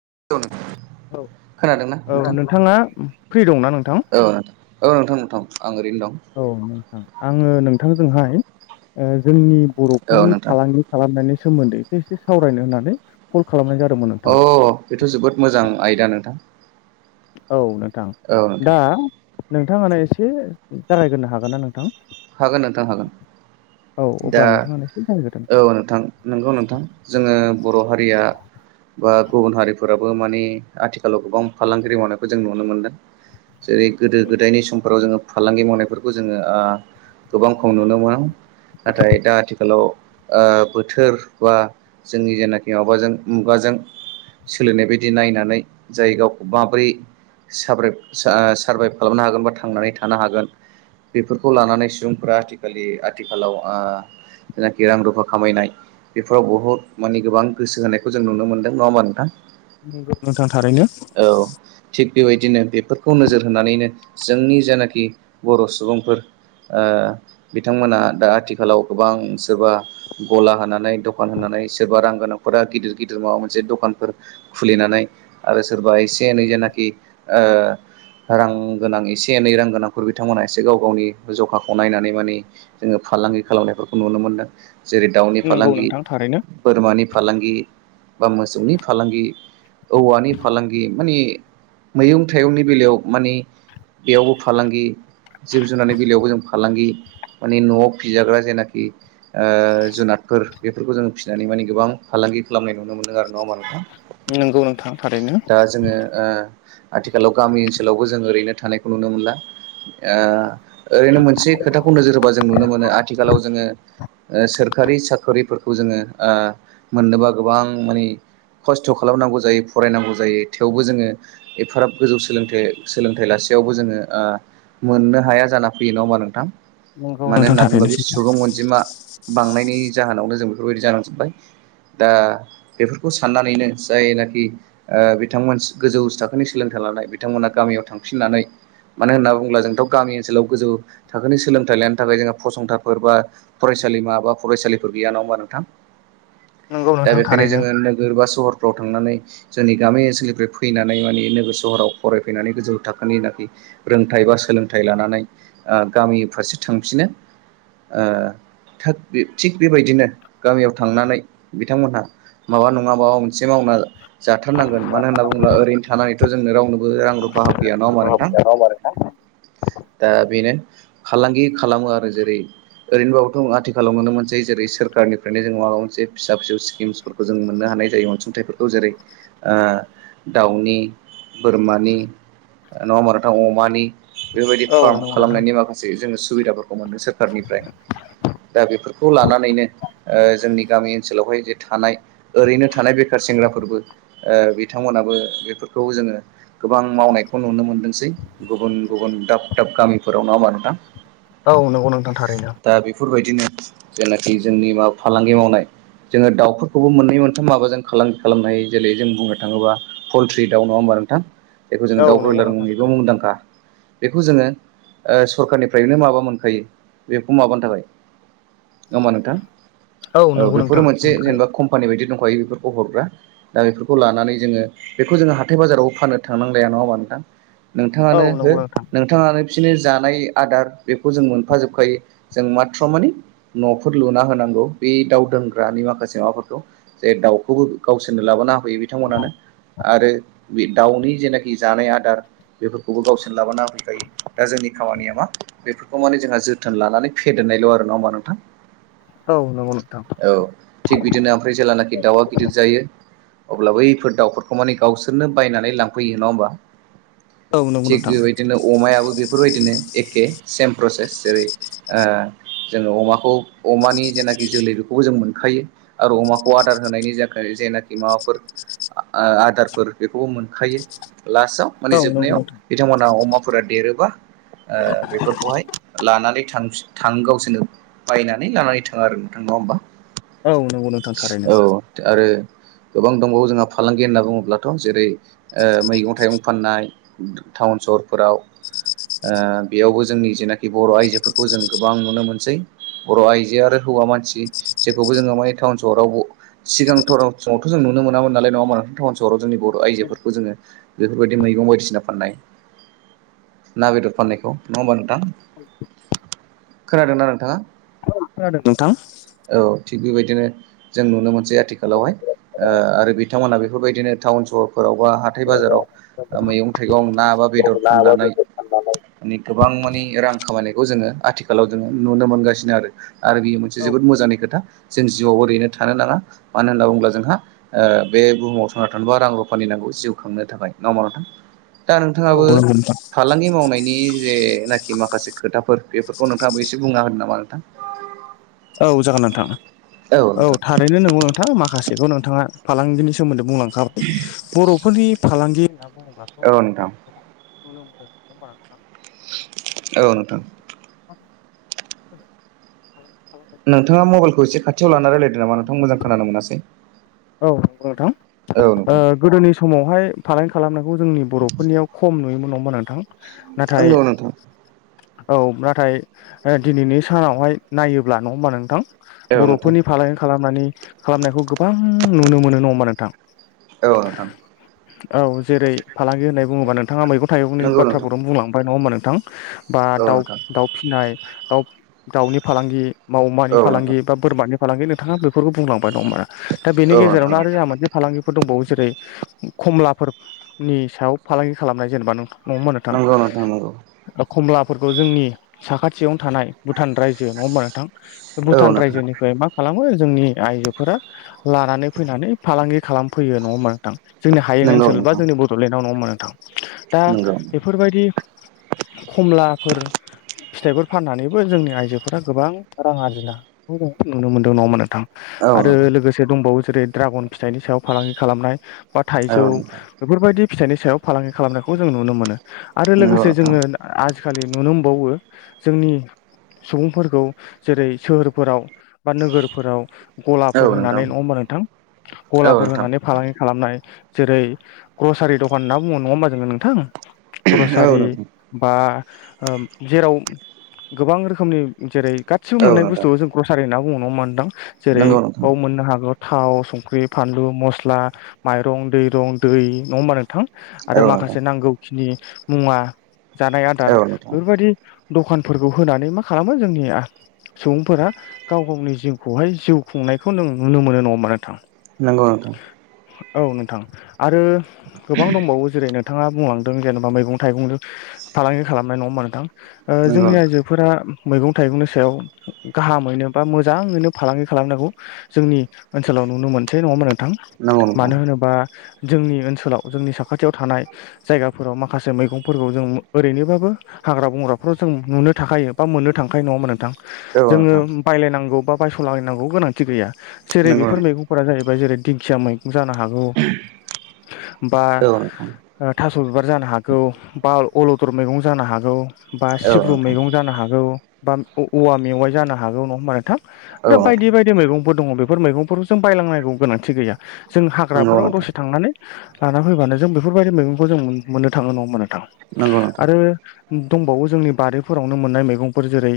[unintelligible] औ। खोनादोंना औ, नोंथां नोंथाङा फ्रि दंना नोंथां? औ नोंथां औ नोंथां नोंथां आं ओरैनो दं औ नोंथां, आङो नोंथांजोंहाय ओ जोंनि औ बर'फोरनि नोंथां फालांगि खालामनायनि सोमोन्दै एसे एसे सावरायनो होननानै कल खालामनाय जादोंमोन नोंथां अ बेथ जोबोद मोजां आयदा नोंथां। औ नोंथां, औ नोंथां दा नोंथांङानो एसे जागायग्रोनो हागोन ना नोंथां? हागोन नोंथां हागोन। औ दा अब्ला नोंथाङा एसे जा औ नोंथां नंगौ नोंथां जोंङो बर' हारिया बा गुबुन हारिफोराबो माने आथिखालाव गोबां फालांगगिरि मावनायखौ जों नुनो मोनदों। जेरै गोदो गोदायनि समफोराव जोङो फालांगि मावनायफोरखौ जोङो ओ गोबां खम नुनो मोनोमोन। नाथाय दा आथिखालाव ओ बोथोर बा जोंनि जेनाखि माबाजों मुगाजों सोलिनाय बायदि नायनानै जाय गावखौ माबोरै साब्रोब सा सारभाइभ खालामनो हागोन बा थांनानै थानो हागोन बेफोरखौ लानानै फ्रा आथिखालि आथिखालाव ओ जायनाखि रां रुफा खामायनाय बेफोराव बुहुद माने गोबां गोसो होनायखौ जों नुनो मोनदों नङा होमबा नोंथां? नंगौ नोंथां थारैनो। औ थिग बेबायदिनो बेफोरखौ नोजोर होनानैनो जोंनि जानाखि बर' सुबुंफोर ओ बिथांमोना दा आथिखालाव गोबां सोरबा गला होननानै दखान होनानै सोरबा रां गोनांफोरा गिदिर गिदिर माबा मोनसे दखानफोर खुलिनानै आरो सोरबा एसे एनै जेन नाखि ओ रां गोनां एसे एनै रां गोनांफोर बिथांमोनहा एसे गाव गावनि जखाखौ नायनानै माने जोंङो फालांगि खालामनायफोरखौ नुनो मोनदों। जेरै दाउनि नंगौ फालांगि, नोंथां थारैनो बोरमानि फालांगि बा मोसौनि फालांगि, औवानि फालांगि मानि मैगं थाइंनि बेलायाव मानि बेयावबो फालांगि जिब जुनारनि बेलायाव बो फालांगि मानि न'आव फिजाग्रा जेनाखि ओ जुनादफोर बेफोरखौ जों फिनानै माने गोबां फालां गि खालामनाय नुनो मोनदों आरो नङा होमबा नोंथां? नंगौ नोंथां थारैनो दा जोंङो ओ आथिखालाव गामि ओनसोलावबो जों ओरैनो थानायखौ नुनो मोनला ओ ओरैनो मोनसे खोथाखौ नोजोर होबा जों नुनो मोनो आथिखालाव जोङो ओ सोरखारि साख्रिफोरखौ जोंङो ओ मोननोबा गोबां मानि खस्थ खालामनांगौ जायो फरायनांगौ जायो थेवबो जोंङो एफाराब गोजौ सोलोंथाइ सोलोंथाइ लास सेयावबो ओ जोंङो मोननो हाया जाना फैयो नंङा होमबा नोंथां? नंगौ मानो नोंथां होनना बुंङोब्ला थारैनो नंगौ नोंथां थारैनो बे सैथो सुबुं अनजिमा बांनायनि जाहोनानो जों बेफोरबादि जालांजोबबाय। दा बेफोरखौ साननानैनो जायनाखि ओ बिथांमोन गोजौ सोलोंथाइ लानाय बिथांमोना गामियाव थांफनानै मानो होननानै बुंब्ला जों गामि ओनोलाव गोजौ थाखोनि सोलोंथाइ लानो थाखाय जोंहा फसंथानफोर बा फरायसालिमा बा फरायसालिफोर गैया नङा होनबा नों थां? नंगौ दा नोंथां बेखायनो थारैनो जोङो नोगोर बा सहरफ्राव थांनानै जोंनि गामि ओनसोलनिफ्राय फैनानै माने नोगोर सहराव फरायफैनानै गोजौ थाखोनि नाखि रोंथाय एबा सोलोंथाइ लानानै ओ गामि फारसे थांफिनो। ओ थोथ थिग बेबायदिनो गामियाव थांनानै बिथांमोनहा माबा नंङा माबा मोनसे मावना जाथारनांगोन, मानो होनना बुंब्ला ओरैनो थानानैथ' जों रावनोबो रां रु फा होफैया न'ङा ओमबा नों [unintelligible] दा बेनो फालांगि खालामो आरो जेरै ओरैनोबोथ' आथिखालाव नुनोमोनसैे जेरै सोरखारनिफ्रायनो जोंङो माबा मोनसे फिसा-फिसौ स्किमसफोरखौ जों मोननो हा होनाय जायो अनसुंथाइफोरखौ जेरै ओ दाउनि बोरमानि नंङा ओमबा नोंथां अमानि बेफोरबायदि औ फार्म नंगौ नोंथां खालामनायनि माखासे जों सुबिदाफोरखौ मोनो सोरखारनिफ्राय दा बेफोरखौ लानानैनो ओ जोंनि गामि ओनसोलावहाय जे थानाय ओरैनो थानाय बेखार सेंग्राफोरबो ओ बिथांमोनाबो बेफोरखौ जोंङो गोबां मावनायखौ नुनो मोनदोंसै, गुबुन गुबुन दाब दाब गामिफोराव नङाहोम्बा नोंथां। औ नंगौ नोंथां थारैनो। दा बेफोरबायदिनो जेनाखि जोंनि माब फालांगि मावनाय जोंङो दावफोरखौबो मोननै मोनथाम माबाजों फखलांगि खालामनो हायो जेरै जों बुंनो थांङोब्ला फलथ्रि दाव नंङा होमबा। नोंथां बेखौ जों औ दाउ नंगौ ब्रयलार नोंथां मुंयैबो थारैनो मुंदांखा बे जोंङो ओ सरखारनिफ्रायनो माबा मोनखायो बेखौ माबानो थाखाय, नंङा ओमबा नोंथां औ नंगौ बेफोर नोंथां मोनसे मोनखायो जेनबा कमफानि बायदि दंखायो बिफोरखौ हरग्रा। दा बेफोरखौ लानानै जोंङो बेखौ जोंङो हाथाय बाजाराव फानोनो थांनांलाया नंङा होनबा नोंथां? औ नोंथाङानो हो नंगौ नोंथां नोंथाङानो बिसिनि जानाय आदार बेखौ जों मोनफा जोबखायो जों मात्र माने न'फोर लुना होनांगौ। बे दाउ दोनग्रानि माखासे माबाफोरखौ जे दाउखौबो गावसोरनो लाबोना बे बिथांमोन आरो दाउनि जेनाखि जानाय आदार बेफोरखौबो गाव लाबा फैखायो दा जोंनि खामानिया मा बेफोरखौ माने जोंहा जोथोन लानानै फेदेरनायल' आरो नङा होमा नोंथां। औ नंगौ नोंथां औ थिग बिदिनो ओमफ्राय जेेलानाखि दाउआ गिदिर जा अब्लाबो बैफोर दाउफोरखौ माने गावसोरनो बायनानै लांफैयो नङा होमबा। औ नंगौ थिग नोंथां बेबायदिनो अमायाबो बेफोरबायदिनो। एखे सेम प्रसेस जेरै ओ जोङो अमाखौ अमानि जेनाखि जोलै बेखौ जों मोनखायो आरो अमाखौ आदार होनायनि थाखाय जेनाखि माबाफोर ओ आदारफोर बेखौबो मोनखायो। लासाव माने औ नंगौ जोबनायाव नोंथां बिथांमोना अमाफोरा देरोबा ओ बेफोरखौहाय ला लानानै थां गावसोरनो बायनानै लानानै थाङो आरो नोंथां नङा होमबा। औ नंगौ नोंथां थारैनो औ आरो गोबां दंबावो जोंहा फालांगि होनना बुङोब्लाथ' जेरै मैगं थाइगं फाननाय। टाउन सहरफोराव। ओ बेयावबो जोंनि जेनाखि बर' आइजोफोरखौ जों गोबां नुनो मोनसै बर' आइजोआ आरो हौवा मानसि जेखौबो जोङो माने टाउन सहराव सिगां थरावथ समाव जों नुनो मोनामोन नालाय नङा होम्बा नों टाउन सहराव जोंनि बर' आइजोफोरखौ जोङो बेफोरबायदि मैगं बायदिसिना फाननाय। ना बेदर फाननायखौ नङा होमबा नोंथां। खोनादोंना नोंथाङा? खोनांदों नोंथां। औ थिग बेबायदिनो जों नुनो मोनसै आथिखालावहाय ओ आरो बिथांमोनहा बेफोरबायदिनो टाउन सहरफोर खोबा हाथाइ बाजाराव ओ मैगं थाइगं ना बा औ बेदर फाननानै माने गोबां मानि रां खामायनायखौ जोङो आथिखालाव जोङो नुनो मोनगासिनो आरो आरो बियो मोनसे जोबोद मोजांनि खोथा। जों जिउआवबो ओरैनो थानो नाङा मानो होनना बुङोब्ला जोंहा ओ बे बुहुमाव थांना थानोबा रां रुफानि नांगौ। जिउ खांनो थाखाय नङा होनबा नोथां दा नोंथाङाबो नंगौ नोंथां फालांगि मावनायनि जे खि माखासे खोथाफोर बेफोरखौ नोंथाङाबो एसे बुंना होनो नामा नोंथां। औ जागोन नोंथां औ थारैनो नोंगौ नोंथां माखासेखौ नोंथाङा फालांगिनि सोमोन्दो। बुंलांखाबाय बर'फोरनि फालांगि होनना बुङोब्लाथ' जों औ नोंथां गोबां नुनो मोनो नङा होनबा नोंथां। औ नोंथां। [inaudible] नोंथाङा मबाइलखौ एसे खाथियाव लाना रायलायदो नामा नोंथां मोजां खोनानो मोनासै औ नोंथां औ ओ नोंथां गोदोनि समावहाय फालांगि खालामनायखौ जोंनि बर'फोरनियाव खम नुयोमोन नोंथां नाथाय नोंगौ नोंथां औ नाथाय दिनैनि सानावहाय नायोब्ला नङा होमबा नोंथां औ नोंथां बर'फोरनि फालांगि खालामनानै खालामनायखौ गोबां नुनो मोनो नङा होनबा नोंथां औ नोंथां औ जेरै फालांगि होननानै बुङोबा नोंथ नोंथाङा मैगं थाइगंनि नंगौ नोंथां बाथ्राफोरखौनो बुंलांबाय नङा होमबा नोंथां बा औ दाउ नोंथां दाउ फिनाय दाउ दाउनि फालांगि मावमानि औ फालांगि नोंथां बा बोरमानि फालांगि नोंथाङा बेफोरखौ बुंलांबाय नङाहोम्बा दा बेनि औ नोंथां गेजेरावनो औ आरो जोंहा मोनसे फालांगिफोर दंबावो जेरै खमलाफोरनि सायाव फालांगि खालामनाय जेनेबा नोंथां नङा होमबा नोथां नंगौ नोंथां नंगौ खमला फोरखौ जोंनि साखाथियावनो थानाय भुटान रायजो नङा होनबा नोंथां। औ भुटान नोंथां रायजोनिफ्राय मा खालामो जोंनि आइजोफोरा लानानै फैनानै फालांगि खालामफैयो नङा होम्बा नोंथां जोंनि हायेन नंगौ ओनसोल बा नोंथां जोंनि बड'लेण्डआव नङाहोम्बा नोंथां दा नंगौ बेफोरबायदि कमलाफोर फिथाइफोर फाननानैबो जोंनि आइजोफोरा गोबां रां आरजिनाखौ जों नुनो मोनदों नङो होनबा नोंथां औ आरो नोंथां लोगोसे दंबावो जेरै ड्रागन फिथाइनि सायाव फालांगि खालामनाय। बा थाइजौ औ नोंथां बेफोरबायदि फिथाइनि सायाव फालांगि खालामनायखौ जों नुनो मोनो। आरो नंगौ लोगोसे नोंथां जोङो आजिखालि नुनो मोनबावो जोंनि सुबुंफोरखौ जेरै सोहोरफोराव बा नोगोरफोराव औ नोंथां औ नोंथां औ नोंथां औ नोंथां नंगौ गलाफोर होनानै नोंथां नङा होनबा नोंथां औ गलाफोर होनानै फालांगि खालामनाय जेरै ग्रसारि दखान होनना बुङो नङा होम्बा जोङो नोंथां ग्रसारि बा ओ जेराव गोबां रोखोमनि जेरै गाथसिबो मोननाय बुस्थु जों ग्रसारि होनना बुङो नङा होम्बा नोंथां जेरै नोंथां बाव मोननो हागो थाव संख्रि फानलु मस्ला माइरं दैरं दै नङा होमबा नोंथां। आरो माखासे नांगौखिनि मुवा जानाय आदार औ नोंथां नंगौ नोंथां बेफोरबायदि दखानफोरखौ होनानै मा खालामो जोंनिया सुबुंफोरा गाव गावनि जिउखौहाय जिउ खुंनायखौ नों नुनो मोनो नङा होनबा नोंथां नोंगौ नोंथां औ नोंथां आरो गोबां दंबावो जेरै नों नोंथाङा बुंलांदों जेनेबा मैगं थाइगंजों फालांगि खालामनाय नङा होनबा नोंथां। नोंथां ओ नंगौ जोंनि नोंथां आइजोफोरा मैगं थाइगंनि सायाव गाहामैनो बा मोजाङैनो फालांगि खालामनांगौ जोंनि ओनसोलाव नुनो मोनसै नङाहोमबा नोंथां मानो होनोबा जोंनि ओनसोलाव जोंनि साखाथियाव थानाय जायगाफोराव माखासे मैगंफोरखौ जों ओरैनोबाबो हाग्रा बंग्राफोराव जों नुनो थांखायो बा मोननो थांखायो नङा होनबा नोंथां औ नोंथां जोङो बायलायनांगौ बा बायस'लायनांगौ गोनांथि गैया जेरै नंगौ बेफोर नोंथां मैगंफोरा जाहै जेरै दिंखिया मैगं जानो हागौ बा औ नोंथां थास थास' बिबार जानो हागौ बा अलदर मैगं जानो हागौ। बा औ नोंथां सिब्रु मैगं जानो हागौ बा औवा मेवाइ जानो हागौ नङा होमबा नोंथां आरो औ बायदि बायदि मैगंफोर दङ बेफोर मैगंफोरखौ जों बायलांनांगौ गोनांथि गैया जों नोंथां नंगौ हाग्राफोराव नोंथां दसे थांनानै लाना फैबानो जों बेफोरबायदि मैगंखौ जों मोननो थाङो नङा होनबा नोंथां। नंगौ नोंथां आरो दंबावो जोंनि बारिफोरावनो मोननाय मैगंफोर जेरै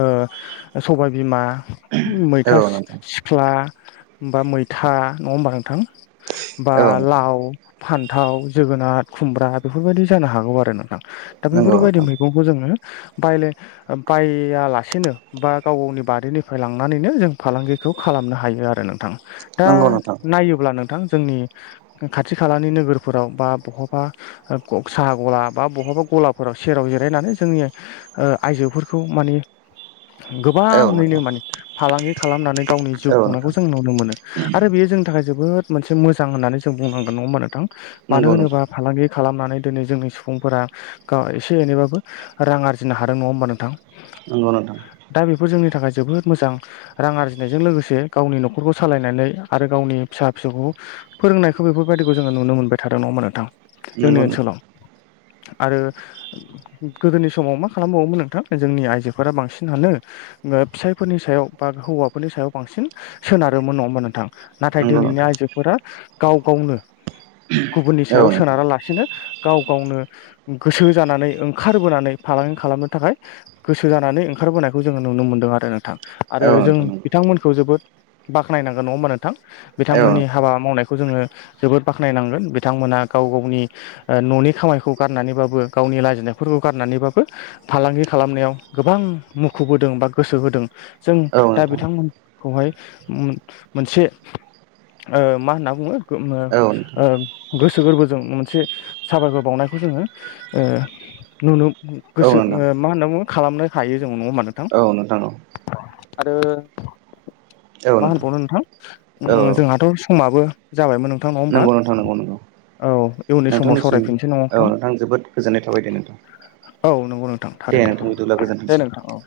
ओ सबाय बिमा औ मैथा नोंथां सिख्ला बा मैथा नङा होमबा नोंथां बा औ नोंथां लाव फान्थाव जोगोनार खुमब्रा बेफोरबायदि जानो हागौ आरो न दा दा नंगौ बेफोरबायदि नोंथां मैगंखौ जोङो बायले बायालासेनो बा गावनि बारिनिफ्राय लां थानानैनो जों फालांगिखौ खालामनो हायो आरो नोंथां दा नंगौ नोंथां नायोब्ला नोंथां जोंनि खाथि खालानि नोगोरफोराव बा बहाबा साहा गला बा बहाबा गलाफोराव सेराव जिरायनानै जोंनि आइजोफोरखौ मानि औ गोबाङैनो नोंथां माने फालांगि खालामनानै गावनि जिउ औ खुंनायखौ नोंथां जों नुनो मोनो आरो बेयो जोंनि थाखाय जोबोद मोनसे मोजां होननानै जों बुंनांगोन नङा होमबा नोंथां मानो नंगौ नोंथां होनोबा फालांगि खालामना नै दिनै जोंनि सुबुंफोरा गाव एसे एनैबाबो रां आरजिनो हादों नङा होमबा नोंथां नंगौ नोंथां दा बेफोर जोंनि थाखाय जोबोद मोजां रां आरजिनायजों लोगोसे गावनि न'खरखौ सालायनानै आरो गावनि फिसा फिसौखौ फोरोंनायखौ बेफोरबायदिखौ जोङो नुनो मोनबाय थादों नङा होमबा नोंथां जोंनि नंगौ नोंथां ओनसोलाव। आरो गोदोनि समाव मा खालामबावोमोन नोंथां जोंनि आइजोफोरा बांसिनानो ओ फिसायफोरनि सायाव बा हौवाफोरनि सायाव बांसिन सोनारोमोन नङा होमबा नोंथां नाथाय नंगौ दिनैनि नोंथां आइजोफोरा गाव गाव नो गुबुननि सायाव औ नोंथां सोनारा लासिनो गाव गावनो गोसो जानानै ओंखारबोनानै फालांगि खालामनो थाखाय गोसो जाना नै ओंखारबोनायखौ जोङो नुनो मोनदों आरो नोंथां। आरो औ जों नोंथां नंगौ बिथांमोनखौ जोबोद बाखोनायनांगोन नङा होमबा नोंथां औ बिथांमोननि नोंथां हाबा मावनायखौ जोङो जोबोद बाखोनायनांगोन बिथांमोना गाव गावनि ओ न'नि खामानिखौ गारनानैबाबो गावनि लाजिनाय फोरखौ गारनानैबाबो फालांगि खालामनायाव गोबां मुखुब होदों बा गोसो होदों। जों औ दा नोंथां बिथांमोनखौहाय मोन-मोनसे ओ मा होनना बुङो औ ओ गोसो गोरबोजों मोनसे साबायखर बावनायखौ जोङो ओ नुनो नोंथां औ नोंथां औ गोसो नोंथां मा होनना बुङो खालामनो हायो जों नङा होमबा नोंथां। नोंथां औ आरो मा होनबावनो नोंथां औ ओम जोंहाथ' समाबो जाबायमोन नों नंगौ नोंथां नंगौ नंगौ। औ। इयुननि समाव नोंथांनिसिम सावरायफिनसै नङा औ नोंथां जोबोद गोजोननाय थाबाय दे नोंथां। औ नंगौ नोंथां दे नोंथां थारैनो बिदिब्ला दे गोजोनथोंसै नोंथां औ।